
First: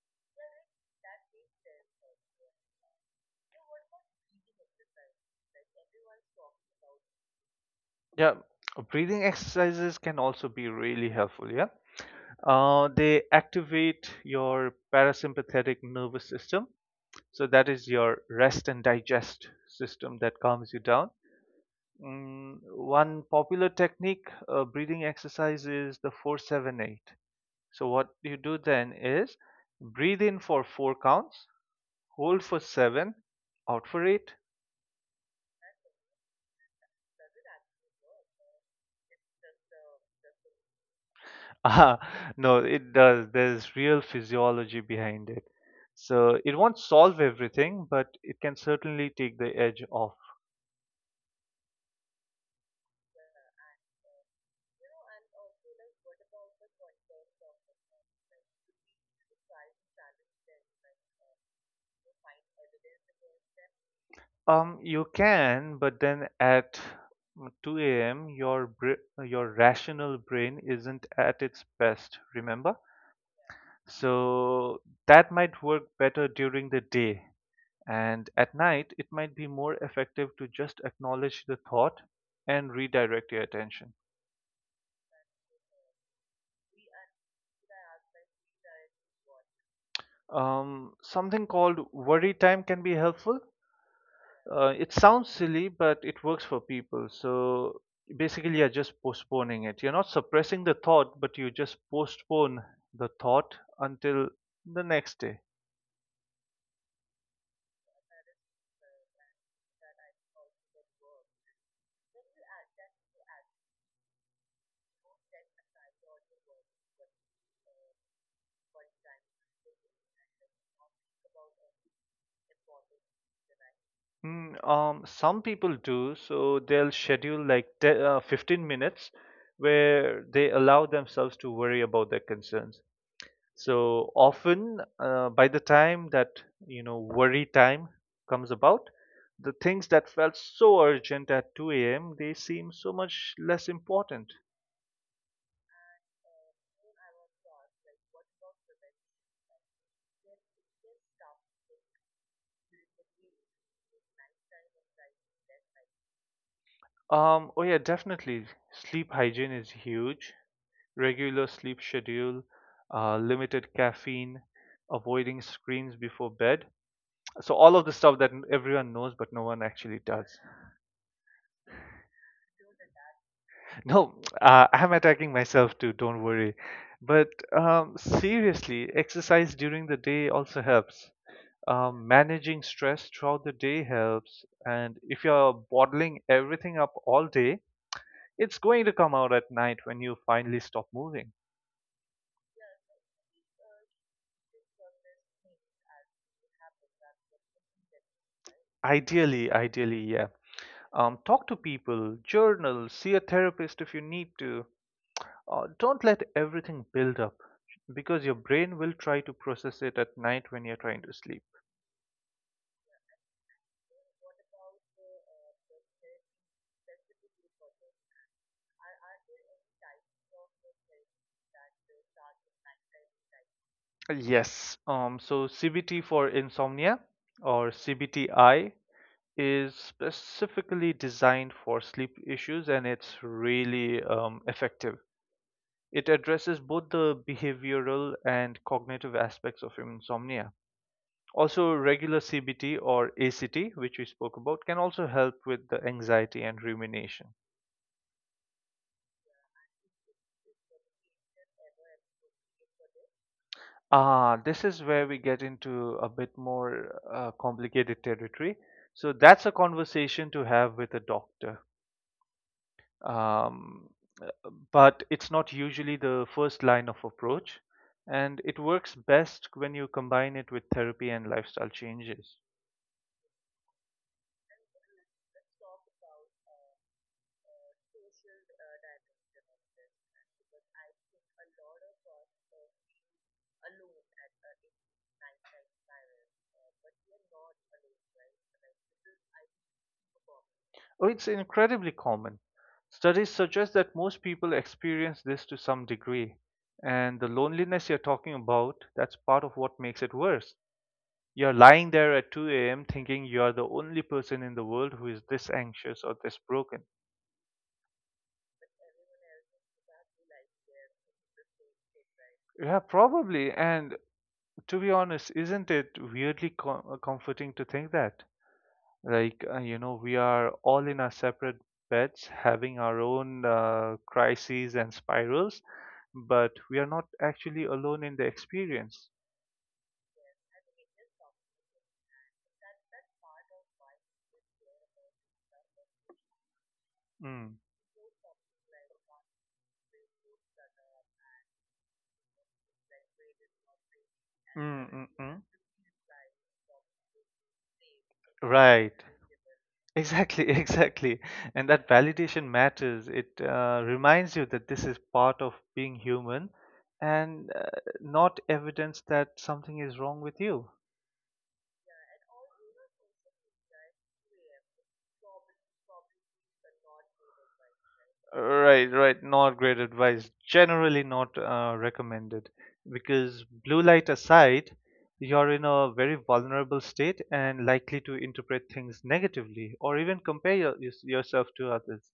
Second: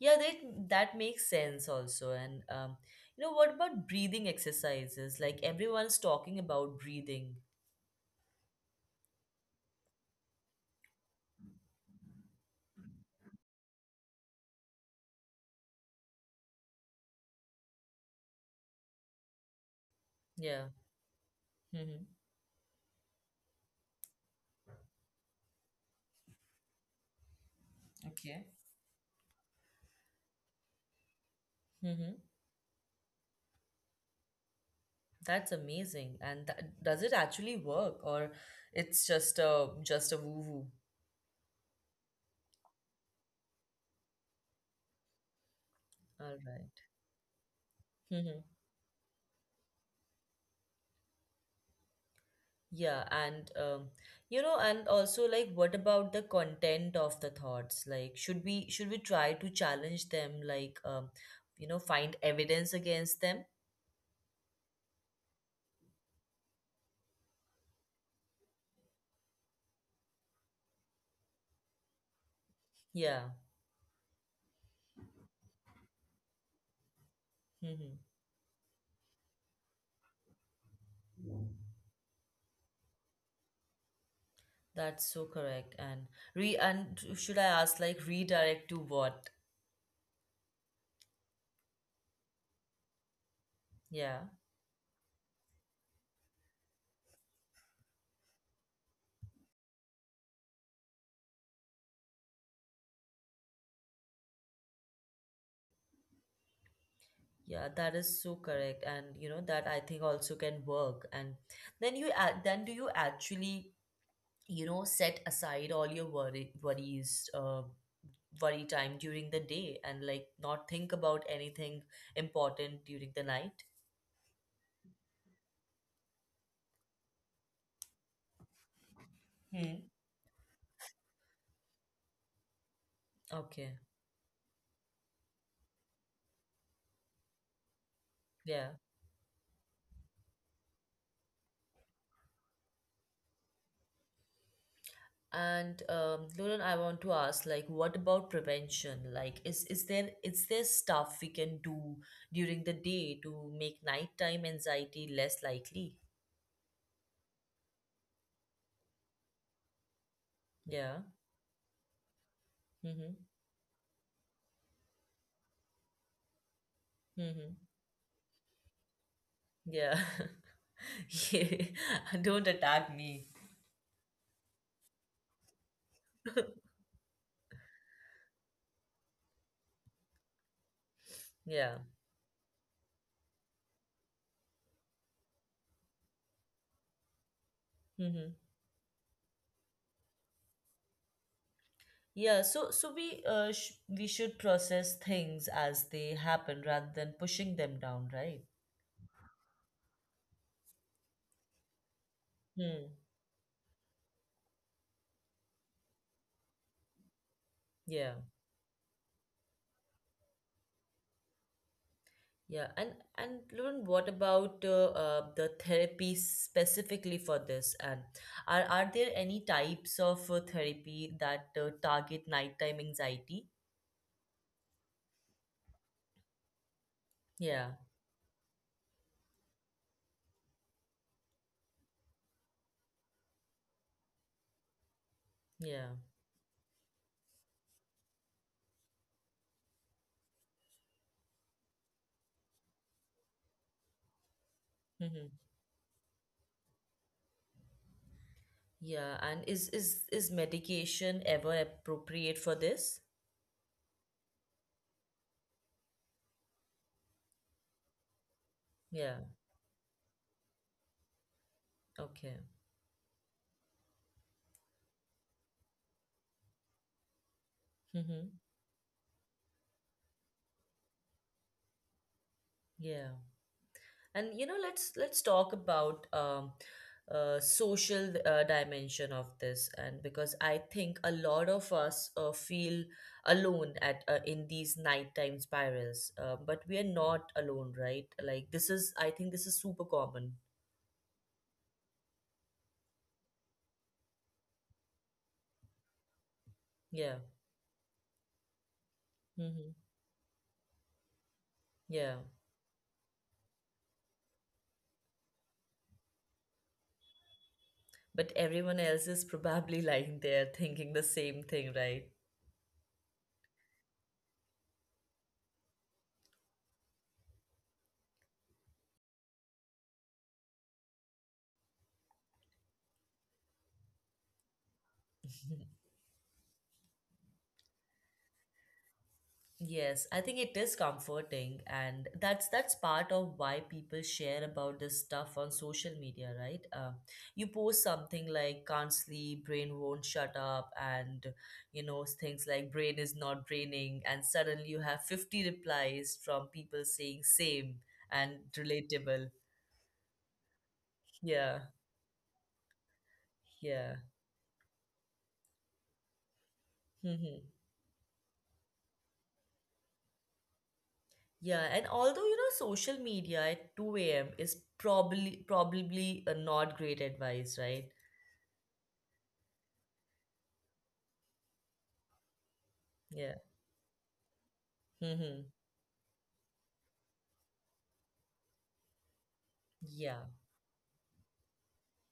Speaker 1: Yeah, that makes sense also. And you know, what about breathing exercises? Like, everyone's talking about breathing.
Speaker 2: Yeah, breathing exercises can also be really helpful. Yeah, they activate your parasympathetic nervous system. So that is your rest and digest system that calms
Speaker 1: Yeah.
Speaker 2: you down.
Speaker 1: Mm-hmm.
Speaker 2: One popular technique, breathing exercise, is the 4-7-8. So what you
Speaker 1: Okay.
Speaker 2: do then is breathe in for four counts,
Speaker 1: Mm-hmm.
Speaker 2: hold for seven, out for eight.
Speaker 1: That's amazing. And does it actually work, or it's just a woo woo?
Speaker 2: Ah, no, it does. There's real physiology behind it. So it
Speaker 1: All
Speaker 2: won't solve everything, but it can
Speaker 1: right.
Speaker 2: certainly take the edge off.
Speaker 1: Yeah, and, you know, and also like, what about the content of the thoughts? Like, should we try to challenge them, like, you know, find evidence against them?
Speaker 2: You can, but then at 2 a.m., your rational brain isn't at its best, remember?
Speaker 1: Yeah.
Speaker 2: So that might work better during the day,
Speaker 1: Mm-hmm.
Speaker 2: and at night, it might be more effective to just acknowledge the thought and redirect your attention.
Speaker 1: That's so correct. And, re and should I ask, like, redirect to what?
Speaker 2: Something called worry time can be helpful.
Speaker 1: Yeah.
Speaker 2: It sounds silly, but it works for people. So basically, you're just postponing it. You're not suppressing the thought, but you just postpone the thought until the next day.
Speaker 1: Yeah, that is so correct. And you know, that I think also can work. And then you add, then do you actually, you know, set aside all your, worries, worry time during the day, and like, not think about anything important during the night?
Speaker 2: Some people do, so they'll schedule like 15 minutes
Speaker 1: Hmm.
Speaker 2: where they allow themselves to worry about their concerns.
Speaker 1: Okay,
Speaker 2: So often, by the time that worry time comes
Speaker 1: yeah.
Speaker 2: about, the things that felt so urgent at 2 a.m. they seem so much less important.
Speaker 1: And Lauren, I want to ask, like, what about prevention? Like, is there stuff we can do during the day to make nighttime anxiety less likely?
Speaker 2: Oh yeah, definitely. Sleep hygiene is huge.
Speaker 1: Yeah.
Speaker 2: Regular sleep schedule,
Speaker 1: Mm-hmm.
Speaker 2: limited caffeine, avoiding screens before bed.
Speaker 1: Mm-hmm.
Speaker 2: So all of the stuff that everyone knows, but no one
Speaker 1: Yeah.
Speaker 2: actually does.
Speaker 1: Yeah. Don't attack me.
Speaker 2: No, I'm attacking myself too, don't worry. But seriously, exercise during the day also helps.
Speaker 1: Yeah.
Speaker 2: Managing stress throughout the day helps. And if you're bottling everything up all day,
Speaker 1: Mm-hmm.
Speaker 2: it's going to come out at night when you finally stop moving.
Speaker 1: Yeah, so we, sh we should process things as they happen rather than pushing them down, right?
Speaker 2: Ideally, ideally, yeah. Talk to people, journal,
Speaker 1: Hmm.
Speaker 2: see a therapist if you need to. Don't let everything build up
Speaker 1: Yeah.
Speaker 2: because your brain will try to process it at night when you're trying to sleep.
Speaker 1: Yeah. And Lauren, what about, the therapy specifically for this? And are there any types of, therapy that, target nighttime anxiety?
Speaker 2: Yes. So CBT for insomnia
Speaker 1: Yeah.
Speaker 2: or CBTI is specifically designed for sleep issues and it's really effective.
Speaker 1: Yeah.
Speaker 2: It addresses both the behavioral and cognitive aspects of insomnia. Also, regular CBT or ACT, which we spoke about, can also help
Speaker 1: Mm-hmm.
Speaker 2: with the anxiety and rumination.
Speaker 1: Yeah. And is medication ever appropriate for this?
Speaker 2: This is where we get into a bit more complicated territory. So,
Speaker 1: Yeah.
Speaker 2: that's a conversation to have with a doctor.
Speaker 1: Okay.
Speaker 2: um, uh, but it's not usually the first line of approach.
Speaker 1: Mm-hmm.
Speaker 2: And it works best when you combine it with therapy and lifestyle changes.
Speaker 1: Yeah. And you know, let's, talk about, social, dimension of this, and because I think a lot of us, feel alone at in these nighttime spirals, but we are not alone, right? Like, this is, I think, this is super common.
Speaker 2: Oh, it's incredibly common. Studies suggest that most people experience this to some degree.
Speaker 1: Yeah.
Speaker 2: And the loneliness you're talking about, that's part of
Speaker 1: Mm-hmm.
Speaker 2: what makes it worse. You're lying there
Speaker 1: Yeah,
Speaker 2: at 2 a.m. thinking you're the only person in the world who is this anxious or this broken.
Speaker 1: but everyone else is probably lying there thinking the same thing, right?
Speaker 2: Yeah, probably. And to be honest, isn't it weirdly comforting to think that? Like, we are all in our separate beds, having our own crises and spirals, but we are not actually alone in the experience.
Speaker 1: Yes, I think it is comforting, and that's part of why people share about this stuff on social media, right? You
Speaker 2: Mm.
Speaker 1: post something like "can't sleep," "brain won't shut up," and, you know, things like "brain is not braining," and suddenly you
Speaker 2: Mm,
Speaker 1: have
Speaker 2: mm, mm.
Speaker 1: 50 replies from people saying same and
Speaker 2: Right.
Speaker 1: relatable.
Speaker 2: Exactly, exactly.
Speaker 1: Yeah,
Speaker 2: And that validation matters. It
Speaker 1: yeah.
Speaker 2: reminds you that this is part of being human
Speaker 1: Hmm.
Speaker 2: and not evidence that something is wrong with you.
Speaker 1: Yeah, and although, you know, social media at 2 a.m. is, probably a not great advice, right?
Speaker 2: Right, right. Not great advice. Generally not recommended
Speaker 1: Yeah.
Speaker 2: because blue light aside,
Speaker 1: Mm-hmm.
Speaker 2: you're in a very vulnerable state and likely to interpret things negatively or even
Speaker 1: Yeah,
Speaker 2: compare yourself to others.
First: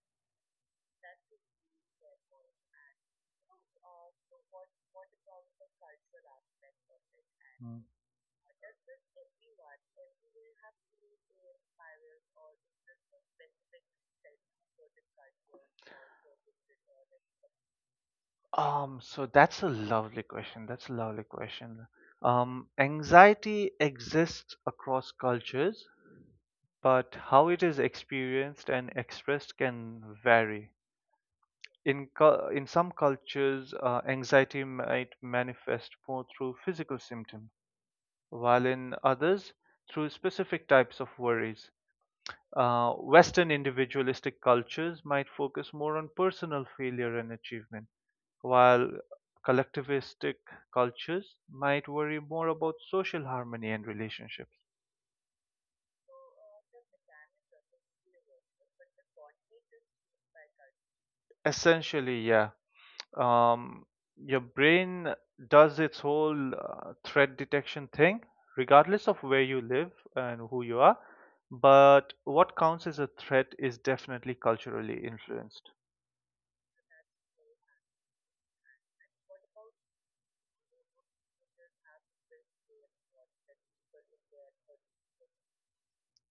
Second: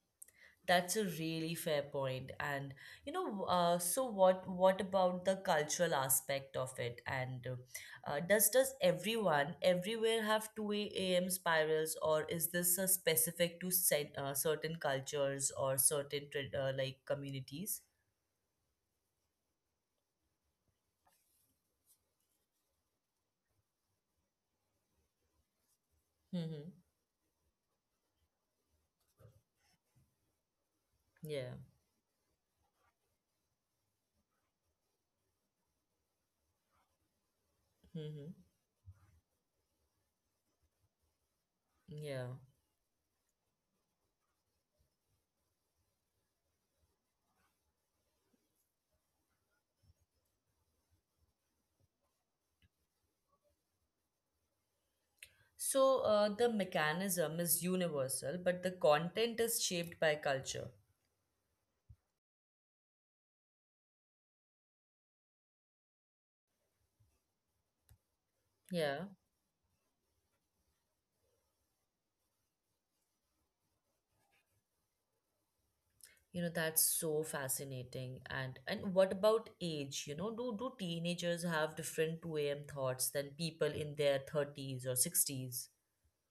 Speaker 1: that's a really fair point. And you know, so what about the cultural aspect of it? And,
Speaker 2: Mm.
Speaker 1: does everyone everywhere have 2 a.m. spirals, or is this, specific to, certain cultures or certain, like communities?
Speaker 2: So that's a lovely question. That's a lovely question. Anxiety exists across cultures,
Speaker 1: Mm-hmm.
Speaker 2: but how it is experienced and expressed can vary.
Speaker 1: Yeah.
Speaker 2: In some cultures, anxiety might manifest more through physical symptoms,
Speaker 1: Mm-hmm.
Speaker 2: while in others, through specific types of worries.
Speaker 1: Yeah.
Speaker 2: Western individualistic cultures might focus more on personal failure and achievement, while collectivistic cultures might worry more about social harmony and relationships.
Speaker 1: So, the mechanism is universal, but the content is shaped by culture.
Speaker 2: Essentially, yeah, um, your brain does its whole threat detection thing,
Speaker 1: Yeah.
Speaker 2: regardless of where you live and who you are. But what counts as a threat is definitely culturally influenced.
Speaker 1: You know, that's so fascinating. And what about age? You know, do teenagers have different 2 a.m. thoughts than people in their 30s or 60s?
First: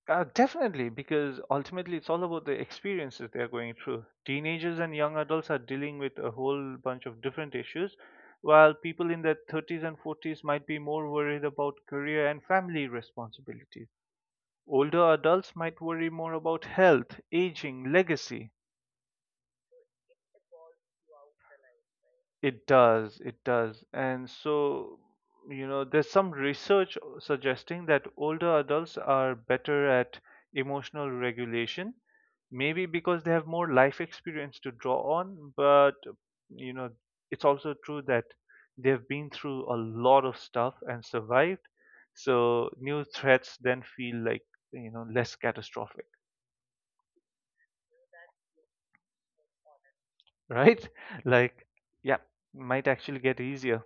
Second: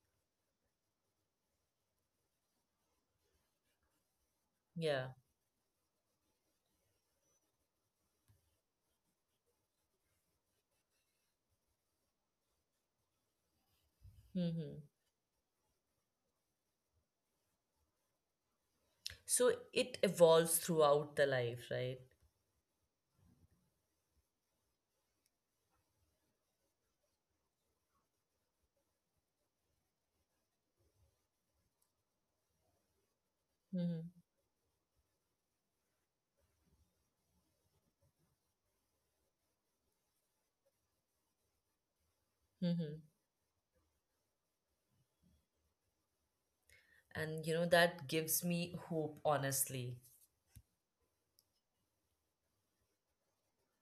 Speaker 2: Definitely, because ultimately it's all about the experiences they're going through. Teenagers and
Speaker 1: Yeah.
Speaker 2: young adults are dealing with a whole bunch of different issues, while people in their 30s and 40s might be more worried about career and family responsibilities.
Speaker 1: Mm-hmm.
Speaker 2: Older adults might worry more about health, aging, legacy.
Speaker 1: So it evolves throughout the life, right?
Speaker 2: It does, it does. And so, there's some research suggesting that older adults are better at emotional regulation, maybe because they have more life
Speaker 1: Mm-hmm.
Speaker 2: experience to draw on, but, you know, it's also true that they've been through a lot of stuff and survived. So new
Speaker 1: Mm-hmm.
Speaker 2: threats then feel like, less catastrophic.
Speaker 1: And you know, that gives me hope, honestly.
Speaker 2: Right? Like, yeah, might actually get easier.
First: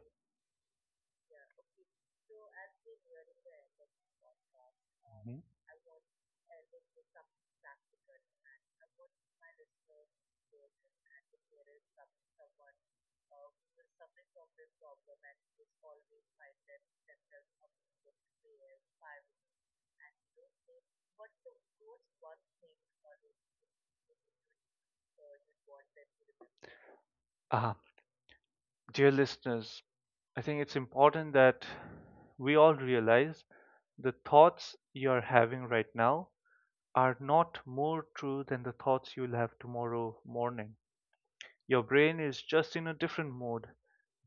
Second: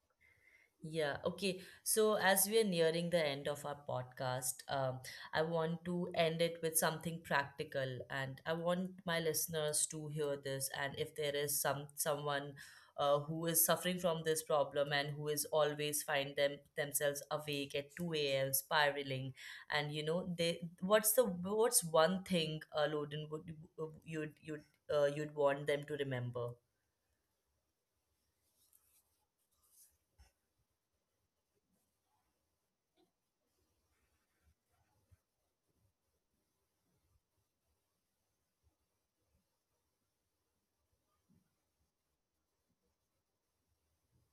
Speaker 1: Yeah, okay. So, as we are nearing the end of our podcast,
Speaker 2: Mhm.
Speaker 1: I want to end it with something practical, and I want my listeners to hear this. And if there is someone, who is suffering from this problem and who is always find themselves awake at 2 a.m. spiraling, and you know, they what's the what's one thing, Loden, would you'd want them to remember?
Speaker 2: Uh, Dear listeners, I think it's important that we all realize the thoughts you're having right now are not more true than the thoughts you'll have tomorrow morning. Your brain is just in a different mode.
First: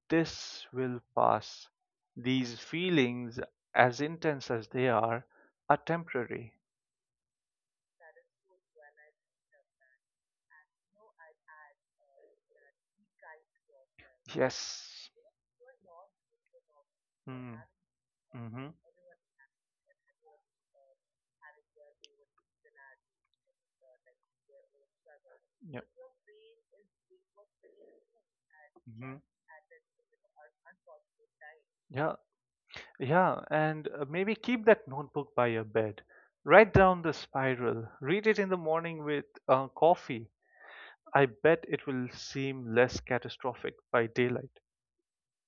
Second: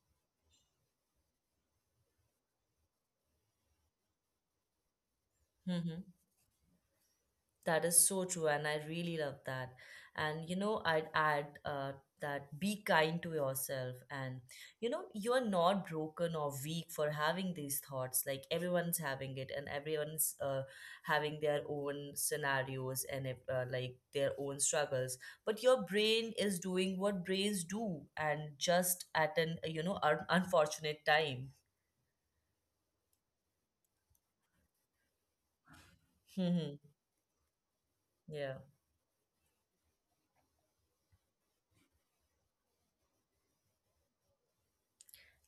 Speaker 2: This will pass. These feelings, as intense as they are
Speaker 1: Mm-hmm.
Speaker 2: temporary.
Speaker 1: That is so true, and I really love that. And you know, I'd add, that be kind to yourself, and you know,
Speaker 2: Yes.
Speaker 1: you're not broken or weak for having
Speaker 2: Mm.
Speaker 1: these thoughts. Like,
Speaker 2: Hmm.
Speaker 1: everyone's having it, and everyone's, having their own scenarios and, like their own struggles. But
Speaker 2: Yeah.
Speaker 1: your brain is doing what brains do, and just
Speaker 2: Hmm.
Speaker 1: at an, unfortunate time.
Speaker 2: Yeah. Yeah, and maybe keep that notebook by your bed. Write down the spiral. Read it in
Speaker 1: Yeah.
Speaker 2: the morning with coffee. I bet it will seem less catastrophic by daylight.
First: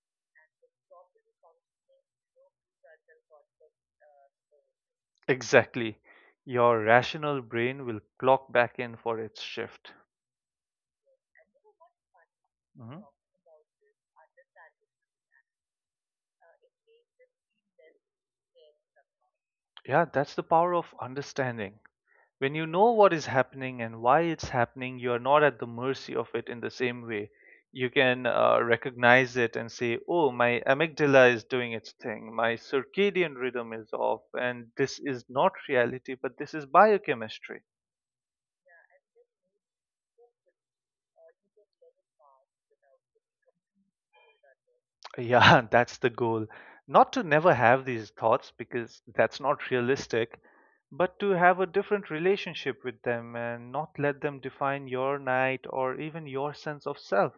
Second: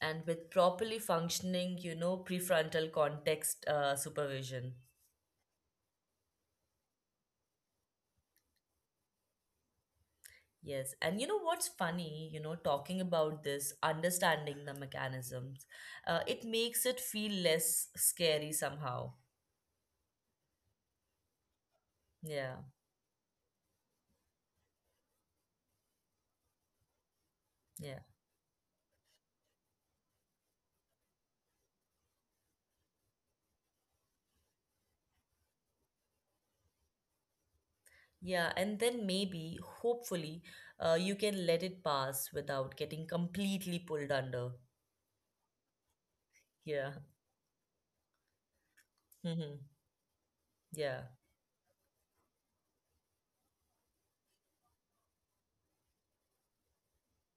Speaker 1: And with properly functioning, you know, prefrontal context, supervision.
Speaker 2: Exactly. Your rational brain will clock back in for its shift.
Speaker 1: Yes. And you know what's funny, you know,
Speaker 2: Mhm.
Speaker 1: talking about this, understanding the mechanisms, it makes it feel less scary somehow.
Speaker 2: Yeah, that's the power of understanding. When
Speaker 1: Yeah.
Speaker 2: you know what is happening and why it's happening, you are not at the mercy of it in the same way. You
Speaker 1: Yeah.
Speaker 2: can recognize it and say, oh, my amygdala is doing its thing, my circadian rhythm is off, and this is not reality, but this is biochemistry.
Speaker 1: Yeah. And then maybe, hopefully, you can let it pass without getting completely pulled under.
Speaker 2: Yeah, that's the goal.
Speaker 1: Yeah.
Speaker 2: Not to never have these thoughts because that's
Speaker 1: Mm-hmm.
Speaker 2: not realistic,
Speaker 1: Yeah.
Speaker 2: but to have a different relationship with them and not let them define your night or even your sense of self.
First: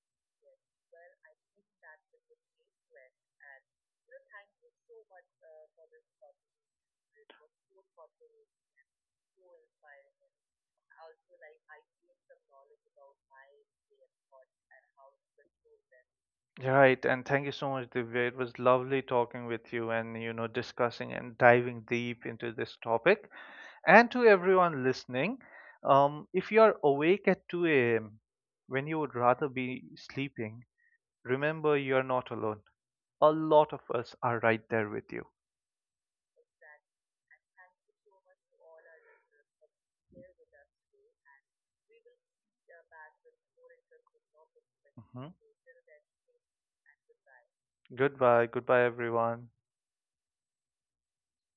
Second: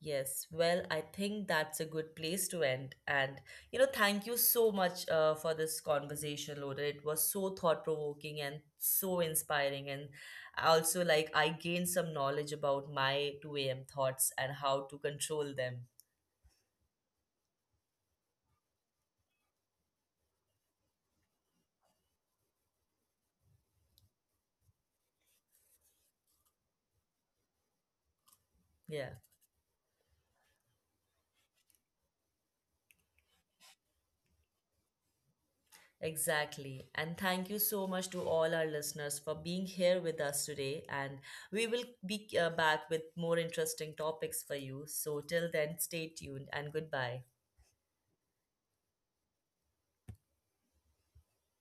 Speaker 1: Yes, well, I think that's a good place to end. And, you know, thank you so much, for this conversation, Loder. It was so thought-provoking and so inspiring. And also, like, I gained some knowledge about my 2 a.m. thoughts and how to control them.
Speaker 2: Right, and thank you so much, Divya. It was lovely talking with you and discussing and diving deep into this topic. And to everyone listening, if you are awake at 2 a.m. when you
Speaker 1: Yeah,
Speaker 2: would rather be sleeping, remember you are not alone. A lot of us are right there with you.
Speaker 1: exactly. And thank you so much to all our listeners for being here with us today. And we will be, back with more interesting topics for you. So,
Speaker 2: Mhm.
Speaker 1: till then, stay tuned and goodbye.
Speaker 2: Goodbye, goodbye, everyone.